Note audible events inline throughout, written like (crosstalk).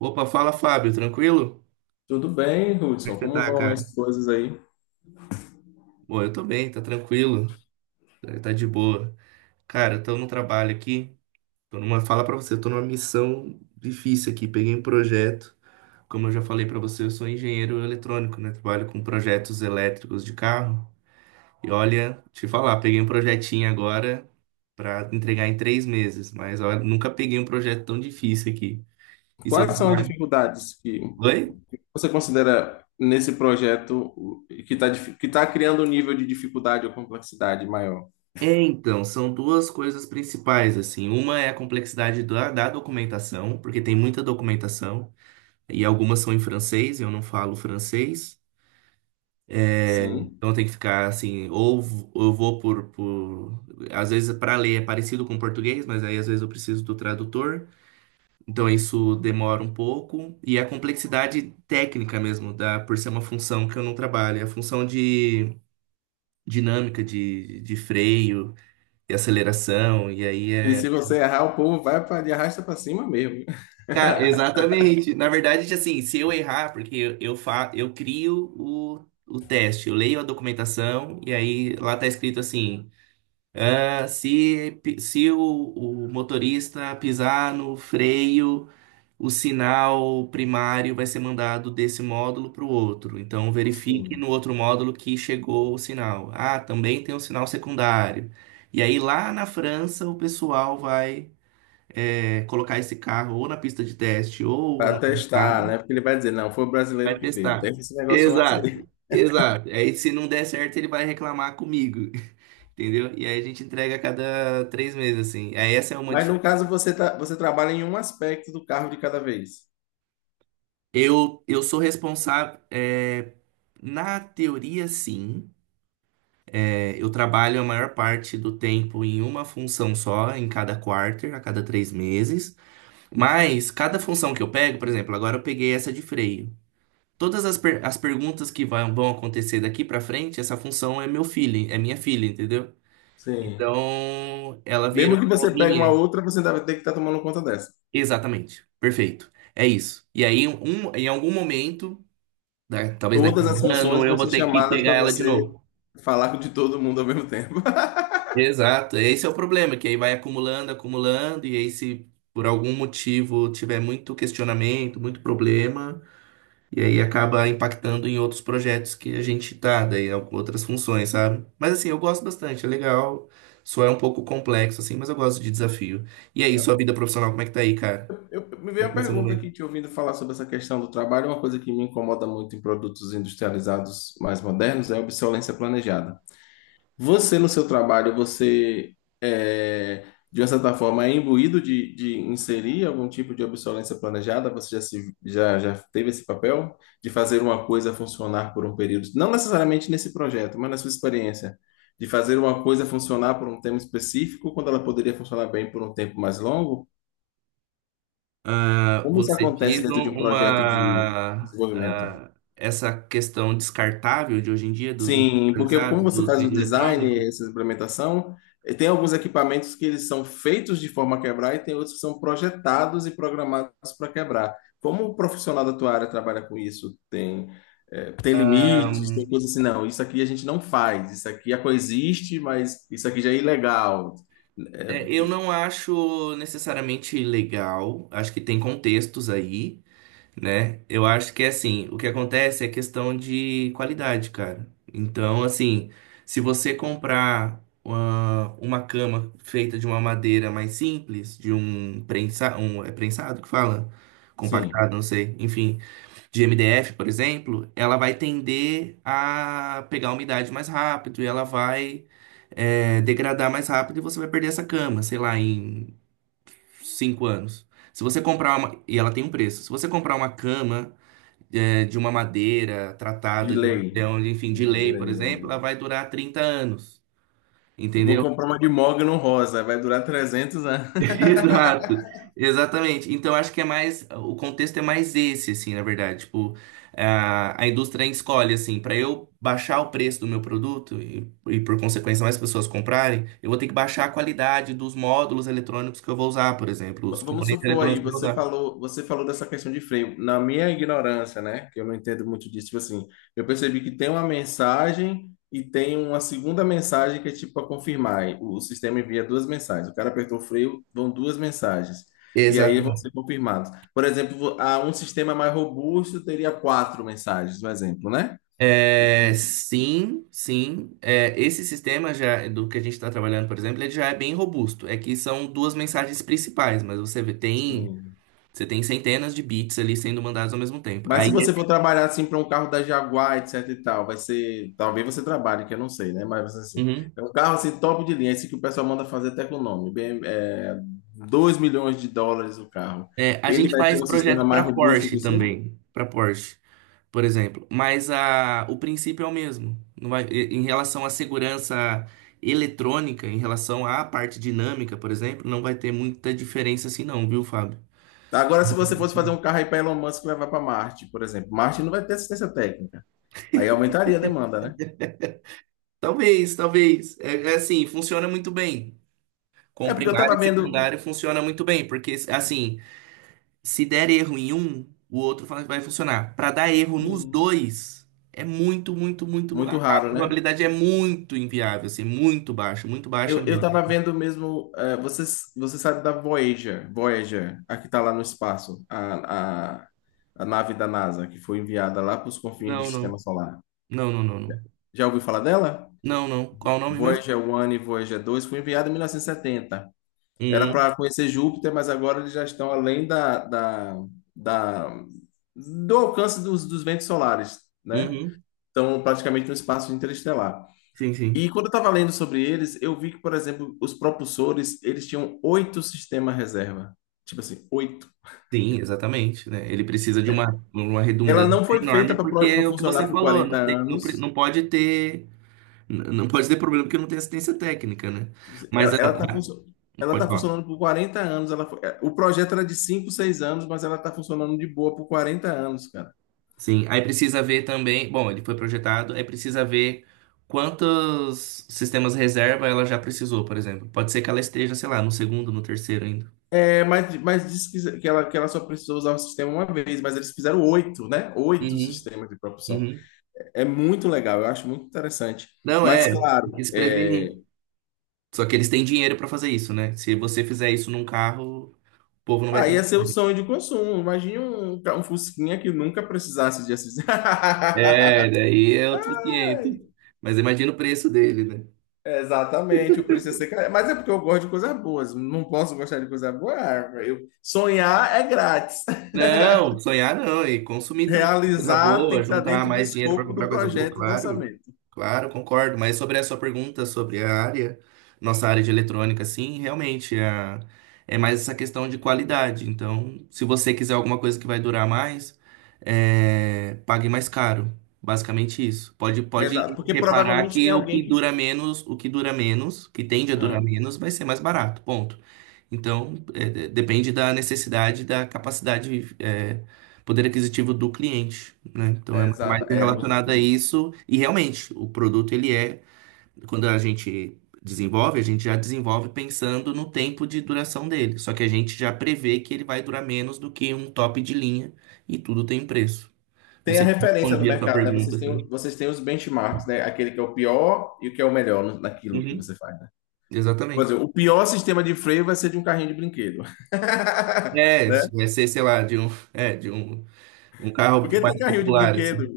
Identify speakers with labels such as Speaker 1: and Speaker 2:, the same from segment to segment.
Speaker 1: Opa, fala Fábio, tranquilo?
Speaker 2: Tudo bem,
Speaker 1: Como é que
Speaker 2: Hudson?
Speaker 1: você
Speaker 2: Como
Speaker 1: tá,
Speaker 2: vão
Speaker 1: cara?
Speaker 2: as coisas aí?
Speaker 1: Bom, eu tô bem, tá tranquilo, tá de boa. Cara, eu tô no trabalho aqui, fala pra você, eu tô numa missão difícil aqui, peguei um projeto, como eu já falei pra você, eu sou engenheiro eletrônico, né? Trabalho com projetos elétricos de carro. E olha, te falar, peguei um projetinho agora pra entregar em 3 meses, mas olha, nunca peguei um projeto tão difícil aqui. E seu
Speaker 2: Quais são as
Speaker 1: trabalho?
Speaker 2: dificuldades que
Speaker 1: Oi?
Speaker 2: você considera nesse projeto que tá criando um nível de dificuldade ou complexidade maior?
Speaker 1: É, então, são duas coisas principais, assim. Uma é a complexidade da documentação, porque tem muita documentação, e algumas são em francês, eu não falo francês.
Speaker 2: Sim.
Speaker 1: Então tem que ficar assim, ou eu vou por. Às vezes para ler é parecido com português, mas aí às vezes eu preciso do tradutor. Então isso demora um pouco. E a complexidade técnica mesmo, por ser uma função que eu não trabalho, é a função de dinâmica de freio e aceleração, e aí
Speaker 2: E
Speaker 1: é.
Speaker 2: se você errar, o povo vai para de arrasta para cima mesmo.
Speaker 1: Cara,
Speaker 2: (laughs)
Speaker 1: exatamente. Na verdade, assim, se eu errar, porque eu crio o teste, eu leio a documentação e aí lá tá escrito assim: ah, se o motorista pisar no freio, o sinal primário vai ser mandado desse módulo para o outro. Então, verifique
Speaker 2: Sim.
Speaker 1: no outro módulo que chegou o sinal. Ah, também tem um sinal secundário. E aí lá na França o pessoal vai colocar esse carro ou na pista de teste ou na
Speaker 2: Para testar,
Speaker 1: estrada,
Speaker 2: né? Porque ele vai dizer, não, foi o
Speaker 1: vai
Speaker 2: brasileiro que fez.
Speaker 1: testar.
Speaker 2: Teve esse negócio antes aí.
Speaker 1: Exato, exato. Aí se não der certo, ele vai reclamar comigo, (laughs) entendeu? E aí a gente entrega a cada 3 meses, assim. Aí essa é uma
Speaker 2: Mas no
Speaker 1: dificuldade.
Speaker 2: caso, você trabalha em um aspecto do carro de cada vez.
Speaker 1: Eu sou responsável, é, na teoria, sim. É, eu trabalho a maior parte do tempo em uma função só, em cada quarter, a cada 3 meses. Mas cada função que eu pego, por exemplo, agora eu peguei essa de freio. Todas as perguntas que vão acontecer daqui pra frente, essa função é meu filho, é minha filha, entendeu?
Speaker 2: Sim.
Speaker 1: Então, ela
Speaker 2: Mesmo
Speaker 1: virou
Speaker 2: que você pegue uma
Speaker 1: minha.
Speaker 2: outra, você deve ter que estar tomando conta dessa.
Speaker 1: Exatamente. Perfeito. É isso. E aí, em algum momento, né, talvez daqui a
Speaker 2: Todas as
Speaker 1: um
Speaker 2: funções
Speaker 1: ano, eu
Speaker 2: vão
Speaker 1: vou
Speaker 2: ser
Speaker 1: ter que
Speaker 2: chamadas
Speaker 1: pegar
Speaker 2: para
Speaker 1: ela de
Speaker 2: você
Speaker 1: novo.
Speaker 2: falar com de todo mundo ao mesmo tempo. (laughs)
Speaker 1: Exato. Esse é o problema, que aí vai acumulando, acumulando, e aí se por algum motivo tiver muito questionamento, muito problema, e aí acaba impactando em outros projetos que a gente tá, daí com outras funções, sabe? Mas assim, eu gosto bastante, é legal. Só é um pouco complexo, assim, mas eu gosto de desafio. E aí, sua vida profissional, como é que tá aí, cara?
Speaker 2: Me veio
Speaker 1: Como é
Speaker 2: uma
Speaker 1: que tá seu
Speaker 2: pergunta aqui,
Speaker 1: momento?
Speaker 2: te ouvindo falar sobre essa questão do trabalho. Uma coisa que me incomoda muito em produtos industrializados mais modernos é a obsolescência planejada. Você, no seu trabalho, você, é, de uma certa forma, é imbuído de inserir algum tipo de obsolescência planejada? Você já, se, já, já teve esse papel de fazer uma coisa funcionar por um período? Não necessariamente nesse projeto, mas na sua experiência. De fazer uma coisa funcionar por um tempo específico, quando ela poderia funcionar bem por um tempo mais longo?
Speaker 1: Ah,
Speaker 2: Como isso
Speaker 1: você
Speaker 2: acontece
Speaker 1: diz
Speaker 2: dentro de um projeto de
Speaker 1: uma,
Speaker 2: desenvolvimento?
Speaker 1: ah, essa questão descartável de hoje em dia, dos
Speaker 2: Sim, porque como
Speaker 1: industrializados,
Speaker 2: você
Speaker 1: dos
Speaker 2: faz o design,
Speaker 1: eletrônicos?
Speaker 2: essa implementação, tem alguns equipamentos que eles são feitos de forma a quebrar e tem outros que são projetados e programados para quebrar. Como o profissional da tua área trabalha com isso? Tem
Speaker 1: Ah,
Speaker 2: limites, tem coisas assim, não, isso aqui a gente não faz, isso aqui a coexiste, mas isso aqui já é ilegal.
Speaker 1: é,
Speaker 2: É,
Speaker 1: eu não acho necessariamente legal, acho que tem contextos aí, né? Eu acho que é assim, o que acontece é questão de qualidade, cara. Então, assim, se você comprar uma cama feita de uma madeira mais simples, de um prensa, um é prensado que fala,
Speaker 2: sim,
Speaker 1: compactado, não sei, enfim, de MDF, por exemplo, ela vai tender a pegar umidade mais rápido e ela vai degradar mais rápido e você vai perder essa cama, sei lá, em 5 anos. Se você comprar uma, e ela tem um preço. Se você comprar uma cama de uma madeira
Speaker 2: de
Speaker 1: tratada, de, um
Speaker 2: lei.
Speaker 1: material, enfim, de lei,
Speaker 2: Madeira
Speaker 1: por
Speaker 2: de
Speaker 1: exemplo,
Speaker 2: lei.
Speaker 1: ela vai durar 30 anos,
Speaker 2: Eu vou
Speaker 1: entendeu?
Speaker 2: comprar uma de mogno rosa, vai durar 300 anos.
Speaker 1: (laughs) Exato, exatamente. Então, acho que é mais, o contexto é mais esse, assim, na verdade. Tipo, a indústria escolhe, assim, para eu baixar o preço do meu produto e, por consequência, mais pessoas comprarem, eu vou ter que baixar a qualidade dos módulos eletrônicos que eu vou usar, por exemplo,
Speaker 2: V-
Speaker 1: os
Speaker 2: Vamos
Speaker 1: componentes
Speaker 2: supor aí,
Speaker 1: eletrônicos que eu vou
Speaker 2: você
Speaker 1: usar.
Speaker 2: falou, você falou dessa questão de freio. Na minha ignorância, né, que eu não entendo muito disso, tipo assim, eu percebi que tem uma mensagem e tem uma segunda mensagem que é tipo para confirmar. E o sistema envia duas mensagens. O cara apertou o freio, vão duas mensagens. E aí vão
Speaker 1: Exato.
Speaker 2: ser confirmados. Por exemplo, um sistema mais robusto teria quatro mensagens, um exemplo, né? E,
Speaker 1: É, sim, sim. É, esse sistema já do que a gente está trabalhando, por exemplo, ele já é bem robusto. É que são duas mensagens principais, mas
Speaker 2: sim.
Speaker 1: você tem centenas de bits ali sendo mandados ao mesmo tempo.
Speaker 2: Mas
Speaker 1: Aí,
Speaker 2: se você for trabalhar assim para um carro da Jaguar, etc e tal, vai ser. Talvez você trabalhe, que eu não sei, né? Mas assim,
Speaker 1: uhum.
Speaker 2: é um carro assim top de linha, esse que o pessoal manda fazer até com o nome. Bem, é 2 milhões de dólares o carro.
Speaker 1: É, a
Speaker 2: Ele
Speaker 1: gente
Speaker 2: vai
Speaker 1: faz
Speaker 2: ter um sistema
Speaker 1: projeto
Speaker 2: mais
Speaker 1: para
Speaker 2: robusto
Speaker 1: Porsche
Speaker 2: que o seu?
Speaker 1: também, para Porsche, por exemplo. Mas o princípio é o mesmo. Não vai, e- Em relação à segurança eletrônica, em relação à parte dinâmica, por exemplo, não vai ter muita diferença assim, não, viu, Fábio?
Speaker 2: Agora, se você fosse fazer um carro aí para Elon Musk levar para Marte, por exemplo, Marte não vai ter assistência técnica. Aí aumentaria a demanda, né?
Speaker 1: Talvez, talvez. É, assim, funciona muito bem.
Speaker 2: É
Speaker 1: Com
Speaker 2: porque eu
Speaker 1: primário
Speaker 2: estava
Speaker 1: e
Speaker 2: vendo.
Speaker 1: secundário funciona muito bem, porque assim, se der erro em um, o outro vai funcionar. Para dar erro nos
Speaker 2: Sim,
Speaker 1: dois, é muito, muito, muito. A
Speaker 2: muito
Speaker 1: a
Speaker 2: raro, né?
Speaker 1: probabilidade é muito inviável, assim, muito baixa
Speaker 2: Eu
Speaker 1: mesmo.
Speaker 2: tava vendo mesmo. Você sabe da Voyager, a que tá lá no espaço, a nave da NASA, que foi enviada lá para os confins do
Speaker 1: Não,
Speaker 2: Sistema
Speaker 1: não.
Speaker 2: Solar.
Speaker 1: Não, não, não, não.
Speaker 2: Já ouviu falar dela?
Speaker 1: Não, não. Qual o nome mesmo?
Speaker 2: Voyager 1 e Voyager 2 foi enviada em 1970. Era
Speaker 1: Uhum,
Speaker 2: para conhecer Júpiter, mas agora eles já estão além da- do alcance dos ventos solares, né?
Speaker 1: uhum.
Speaker 2: Estão praticamente no espaço interestelar.
Speaker 1: Sim, sim.
Speaker 2: E quando eu estava lendo sobre eles, eu vi que, por exemplo, os propulsores, eles tinham oito sistemas reserva. Tipo assim, oito.
Speaker 1: Sim, exatamente, né? Ele precisa de uma
Speaker 2: Ela
Speaker 1: redundância
Speaker 2: não foi feita
Speaker 1: enorme, porque
Speaker 2: para
Speaker 1: é o que você
Speaker 2: funcionar por
Speaker 1: falou,
Speaker 2: 40
Speaker 1: não tem, não,
Speaker 2: anos.
Speaker 1: não pode ter. Não pode ter problema porque não tem assistência técnica, né?
Speaker 2: Tipo assim,
Speaker 1: Mas
Speaker 2: Ela, ela tá funcionando. Ela
Speaker 1: pode
Speaker 2: está
Speaker 1: falar.
Speaker 2: funcionando por 40 anos. O projeto era de 5, 6 anos, mas ela está funcionando de boa por 40 anos, cara.
Speaker 1: Sim, aí precisa ver também. Bom, ele foi projetado, aí precisa ver quantos sistemas reserva ela já precisou, por exemplo. Pode ser que ela esteja, sei lá, no segundo, no terceiro ainda.
Speaker 2: É, mas disse que ela só precisou usar o sistema uma vez, mas eles fizeram oito, né? Oito
Speaker 1: Uhum,
Speaker 2: sistemas de propulsão.
Speaker 1: uhum.
Speaker 2: É muito legal, eu acho muito interessante.
Speaker 1: Não é,
Speaker 2: Mas,
Speaker 1: tem que
Speaker 2: claro,
Speaker 1: se
Speaker 2: é,
Speaker 1: prevenir. Só que eles têm dinheiro pra fazer isso, né? Se você fizer isso num carro, o povo não vai
Speaker 2: Aí ia
Speaker 1: ter.
Speaker 2: ser o sonho de consumo. Imagine um Fusquinha que nunca precisasse de assistir. (laughs)
Speaker 1: É, daí é outro cliente. Mas imagina o preço dele, né?
Speaker 2: Exatamente, o preço ia ser caro. Mas é porque eu gosto de coisas boas. Não posso gostar de coisa boa. Sonhar é grátis.
Speaker 1: Não, sonhar não, e consumir
Speaker 2: (laughs)
Speaker 1: também coisa
Speaker 2: Realizar tem
Speaker 1: boa,
Speaker 2: que estar
Speaker 1: juntar
Speaker 2: dentro do
Speaker 1: mais dinheiro para
Speaker 2: escopo do
Speaker 1: comprar coisa boa,
Speaker 2: projeto e do
Speaker 1: claro.
Speaker 2: orçamento.
Speaker 1: Claro, concordo. Mas sobre a sua pergunta sobre a área, nossa área de eletrônica, sim, realmente é mais essa questão de qualidade. Então, se você quiser alguma coisa que vai durar mais, pague mais caro. Basicamente isso. Pode,
Speaker 2: É,
Speaker 1: pode
Speaker 2: exato. Porque
Speaker 1: reparar
Speaker 2: provavelmente tem
Speaker 1: que o
Speaker 2: alguém
Speaker 1: que
Speaker 2: que.
Speaker 1: dura menos, o que dura menos, que tende a durar
Speaker 2: Hã?
Speaker 1: menos, vai ser mais barato. Ponto. Então, depende da necessidade, da capacidade, poder aquisitivo do cliente, né? Então, é
Speaker 2: É,
Speaker 1: mais
Speaker 2: exato. É
Speaker 1: relacionado a
Speaker 2: muito.
Speaker 1: isso. E realmente, o produto, quando a gente desenvolve, a gente já desenvolve pensando no tempo de duração dele. Só que a gente já prevê que ele vai durar menos do que um top de linha e tudo tem preço. Não
Speaker 2: Tem a
Speaker 1: sei se eu
Speaker 2: referência no
Speaker 1: respondi a sua
Speaker 2: mercado, né?
Speaker 1: pergunta,
Speaker 2: Vocês têm,
Speaker 1: assim.
Speaker 2: vocês têm os benchmarks, né? Aquele que é o pior e o que é o melhor naquilo que
Speaker 1: Uhum,
Speaker 2: você faz, né? Por
Speaker 1: exatamente.
Speaker 2: exemplo, o pior sistema de freio vai ser de um carrinho de brinquedo. (laughs)
Speaker 1: É,
Speaker 2: Né?
Speaker 1: vai ser, sei lá, de um carro
Speaker 2: Porque tem
Speaker 1: mais
Speaker 2: carrinho de
Speaker 1: popular, assim.
Speaker 2: brinquedo.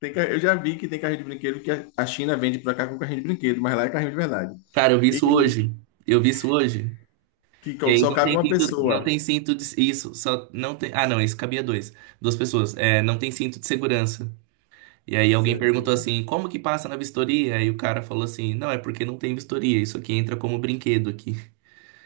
Speaker 2: Eu já vi que tem carrinho de brinquedo que a China vende para cá com carrinho de brinquedo, mas lá é carrinho de verdade.
Speaker 1: Cara, eu vi
Speaker 2: E
Speaker 1: isso hoje. Eu vi isso hoje.
Speaker 2: que
Speaker 1: E
Speaker 2: co-
Speaker 1: aí
Speaker 2: só
Speaker 1: não
Speaker 2: cabe
Speaker 1: tem
Speaker 2: uma
Speaker 1: cinto, não
Speaker 2: pessoa.
Speaker 1: tem cinto de isso, só não tem. Ah, não, isso cabia dois, duas pessoas. É, não tem cinto de segurança. E aí
Speaker 2: Você
Speaker 1: alguém perguntou
Speaker 2: entende?
Speaker 1: assim, como que passa na vistoria? Aí o cara falou assim, não, é porque não tem vistoria. Isso aqui entra como brinquedo aqui.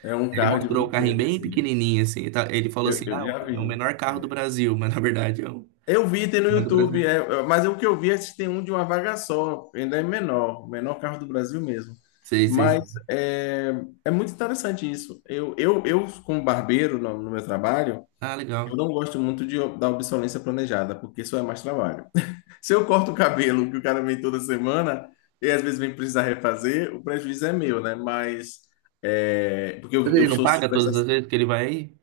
Speaker 2: É um
Speaker 1: Ele
Speaker 2: carro de
Speaker 1: mostrou o carrinho
Speaker 2: brinquedo,
Speaker 1: bem
Speaker 2: assim.
Speaker 1: pequenininho assim. Ele falou assim,
Speaker 2: Eu,
Speaker 1: ah,
Speaker 2: eu já
Speaker 1: é o
Speaker 2: vi.
Speaker 1: menor carro do
Speaker 2: É.
Speaker 1: Brasil, (laughs) mas na verdade é o
Speaker 2: Eu vi, tem no
Speaker 1: não é do Brasil.
Speaker 2: YouTube, mas é o que eu vi é que tem um de uma vaga só, ainda é menor, o menor carro do Brasil mesmo.
Speaker 1: Sei, sei,
Speaker 2: Mas
Speaker 1: sei.
Speaker 2: é muito interessante isso. Eu como barbeiro no meu trabalho,
Speaker 1: Ah,
Speaker 2: eu
Speaker 1: legal.
Speaker 2: não gosto muito da obsolescência planejada, porque isso é mais trabalho. (laughs) Se eu corto o cabelo, que o cara vem toda semana, e às vezes vem precisar refazer, o prejuízo é meu, né? Mas, porque
Speaker 1: Mas
Speaker 2: eu,
Speaker 1: ele
Speaker 2: eu
Speaker 1: não
Speaker 2: sou...
Speaker 1: paga todas as vezes que ele vai aí?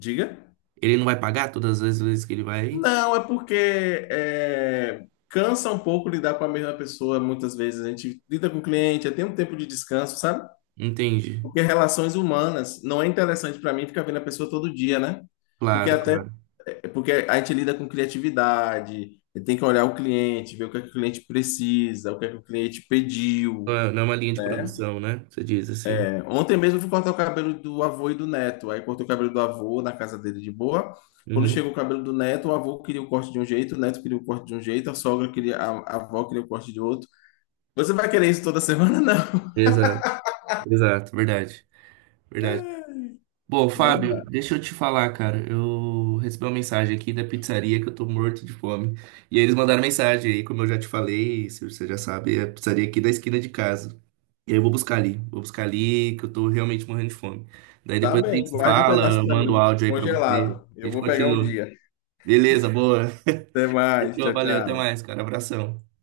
Speaker 2: Diga?
Speaker 1: Ele não vai pagar todas as vezes que ele vai aí?
Speaker 2: Não, é porque cansa um pouco lidar com a mesma pessoa. Muitas vezes a gente lida com o cliente, tem um tempo de descanso, sabe?
Speaker 1: Entendi.
Speaker 2: Porque relações humanas não é interessante para mim ficar vendo a pessoa todo dia, né? Porque
Speaker 1: Claro,
Speaker 2: até
Speaker 1: claro.
Speaker 2: é porque a gente lida com criatividade, tem que olhar o cliente, ver o que é que o cliente precisa, o que é que o cliente
Speaker 1: Não
Speaker 2: pediu,
Speaker 1: é não é uma linha de
Speaker 2: né?
Speaker 1: produção, né? Você diz assim.
Speaker 2: Ontem mesmo eu fui cortar o cabelo do avô e do neto. Aí cortei o cabelo do avô na casa dele de boa. Quando
Speaker 1: Uhum.
Speaker 2: chegou o cabelo do neto, o avô queria o corte de um jeito, o neto queria o corte de um jeito, a sogra queria, a avó queria o corte de outro. Você vai querer isso toda semana?
Speaker 1: Exato, exato, verdade, verdade. Bom,
Speaker 2: (laughs) Não. Não
Speaker 1: Fábio,
Speaker 2: dá.
Speaker 1: deixa eu te falar, cara. Eu recebi uma mensagem aqui da pizzaria que eu tô morto de fome. E aí eles mandaram mensagem aí, como eu já te falei, se você já sabe, é a pizzaria aqui da esquina de casa. E aí eu vou buscar ali, que eu tô realmente morrendo de fome. Daí
Speaker 2: Tá
Speaker 1: depois a
Speaker 2: bem,
Speaker 1: gente se
Speaker 2: guarde um
Speaker 1: fala,
Speaker 2: pedaço
Speaker 1: eu
Speaker 2: pra
Speaker 1: mando o
Speaker 2: mim,
Speaker 1: áudio aí pra você.
Speaker 2: congelado.
Speaker 1: A
Speaker 2: Eu
Speaker 1: gente
Speaker 2: vou pegar um
Speaker 1: continua.
Speaker 2: dia.
Speaker 1: Beleza, boa.
Speaker 2: Até mais,
Speaker 1: Fechou,
Speaker 2: tchau,
Speaker 1: valeu, até
Speaker 2: tchau.
Speaker 1: mais, cara. Abração.